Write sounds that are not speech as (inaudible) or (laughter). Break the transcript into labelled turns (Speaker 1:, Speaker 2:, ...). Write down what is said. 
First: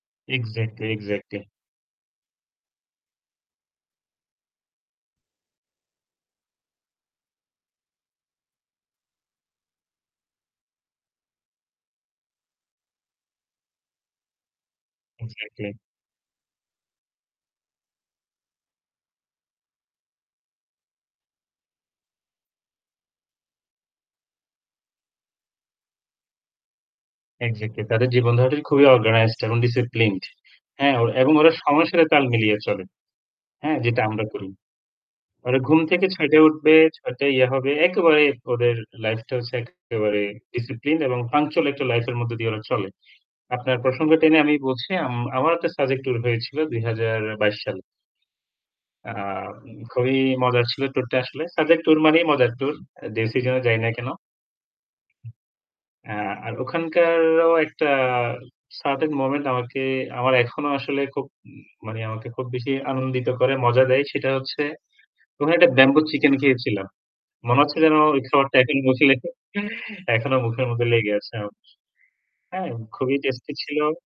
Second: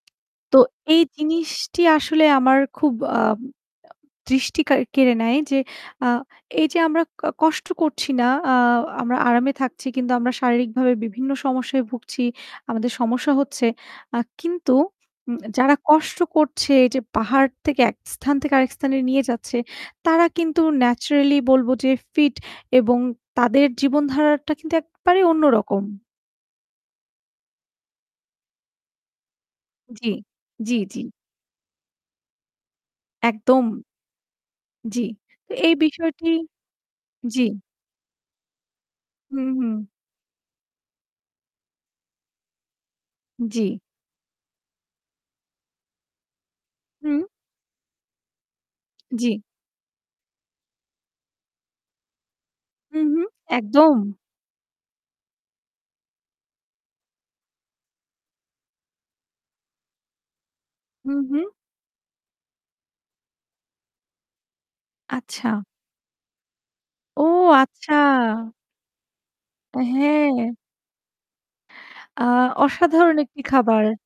Speaker 1: তো
Speaker 2: এক্সাক্টলি,
Speaker 1: এই
Speaker 2: এক্সাক্টলি।
Speaker 1: জিনিসটি আসলে আমার খুব আ দৃষ্টি কাড় কেড়ে নেয় যে আ এই যে আমরা ক কষ্ট করছি না আ আমরা আরামে থাকছি কিন্তু আমরা শারীরিকভাবে বিভিন্ন সমস্যায় ভুগছি। আমাদের সমস্যা হচ্ছে। আ কিন্তু উম
Speaker 2: এক্সাক্টলি।
Speaker 1: যারা কষ্ট করছে এই যে পাহাড় থেকে এক স্থান থেকে আরেক স্থানে নিয়ে যাচ্ছে তারা কিন্তু ন্যাচারালি বলব যে ফিট এবং তাদের জীবনধারাটা কিন্তু একেবারেই অন্য রকম।
Speaker 2: এক্সাক্টলি তাদের জীবনধারাটি খুবই অর্গানাইজড এবং
Speaker 1: জ্বি,
Speaker 2: ডিসিপ্লিনড।
Speaker 1: জ্বি,
Speaker 2: হ্যাঁ
Speaker 1: জ্বি।
Speaker 2: ও এবং ওরা সময়সারে তাল মিলিয়ে চলে।
Speaker 1: একদম।
Speaker 2: হ্যাঁ? যেটা আমরা করি।
Speaker 1: জ্বি, তো
Speaker 2: ওরা
Speaker 1: এই
Speaker 2: ঘুম থেকে
Speaker 1: বিষয়টি
Speaker 2: ৬ টায় উঠবে, ৬ টায়
Speaker 1: জ্বি
Speaker 2: ইয়ে হবে। একেবারে ওদের লাইফটা
Speaker 1: হুম,
Speaker 2: হচ্ছে
Speaker 1: হুম।
Speaker 2: একেবারে ডিসিপ্লিন এবং পাংচুয়াল একটা লাইফ এর মধ্যে দিয়ে ওরা চলে।
Speaker 1: জ্বি।
Speaker 2: আপনার প্রসঙ্গ টেনে আমি বলছি আম আমার একটা সাজেক ট্যুর হয়েছিল বিশ
Speaker 1: হুম।
Speaker 2: বাইশ সালে।
Speaker 1: জ্বি।
Speaker 2: আম খুবই মজার ছিল ট্যুর টা আসলে। সাজেক ট্যুর মানেই মজার ট্যুর।
Speaker 1: হু,
Speaker 2: অ্যা
Speaker 1: হু,
Speaker 2: যেই সিজনে যাই না
Speaker 1: একদম।
Speaker 2: কেন। এ্যা আর ওখানকারও একটা সার্টেন মোমেন্ট আমাকে আমার এখনো আসলে
Speaker 1: হুম,
Speaker 2: খুব,
Speaker 1: হুম।
Speaker 2: মানে আমাকে খুব বেশি আনন্দিত করে, মজা দেয়। সেটা হচ্ছে কোন
Speaker 1: আচ্ছা।
Speaker 2: একটা ব্যাম্বো চিকেন খেয়েছিলাম।
Speaker 1: ও
Speaker 2: মনে হচ্ছে যেন
Speaker 1: আচ্ছা।
Speaker 2: ওই খাবারটা এখন মুখে লেখে
Speaker 1: অ্যা
Speaker 2: (chuckles) এখনো
Speaker 1: হ্যাঁ।
Speaker 2: মুখের মধ্যে লেগে আছে। অ
Speaker 1: আ
Speaker 2: হ্যাঁ
Speaker 1: অসাধারণ
Speaker 2: খুবই
Speaker 1: একটি
Speaker 2: টেস্টি ছিল।
Speaker 1: খাবার।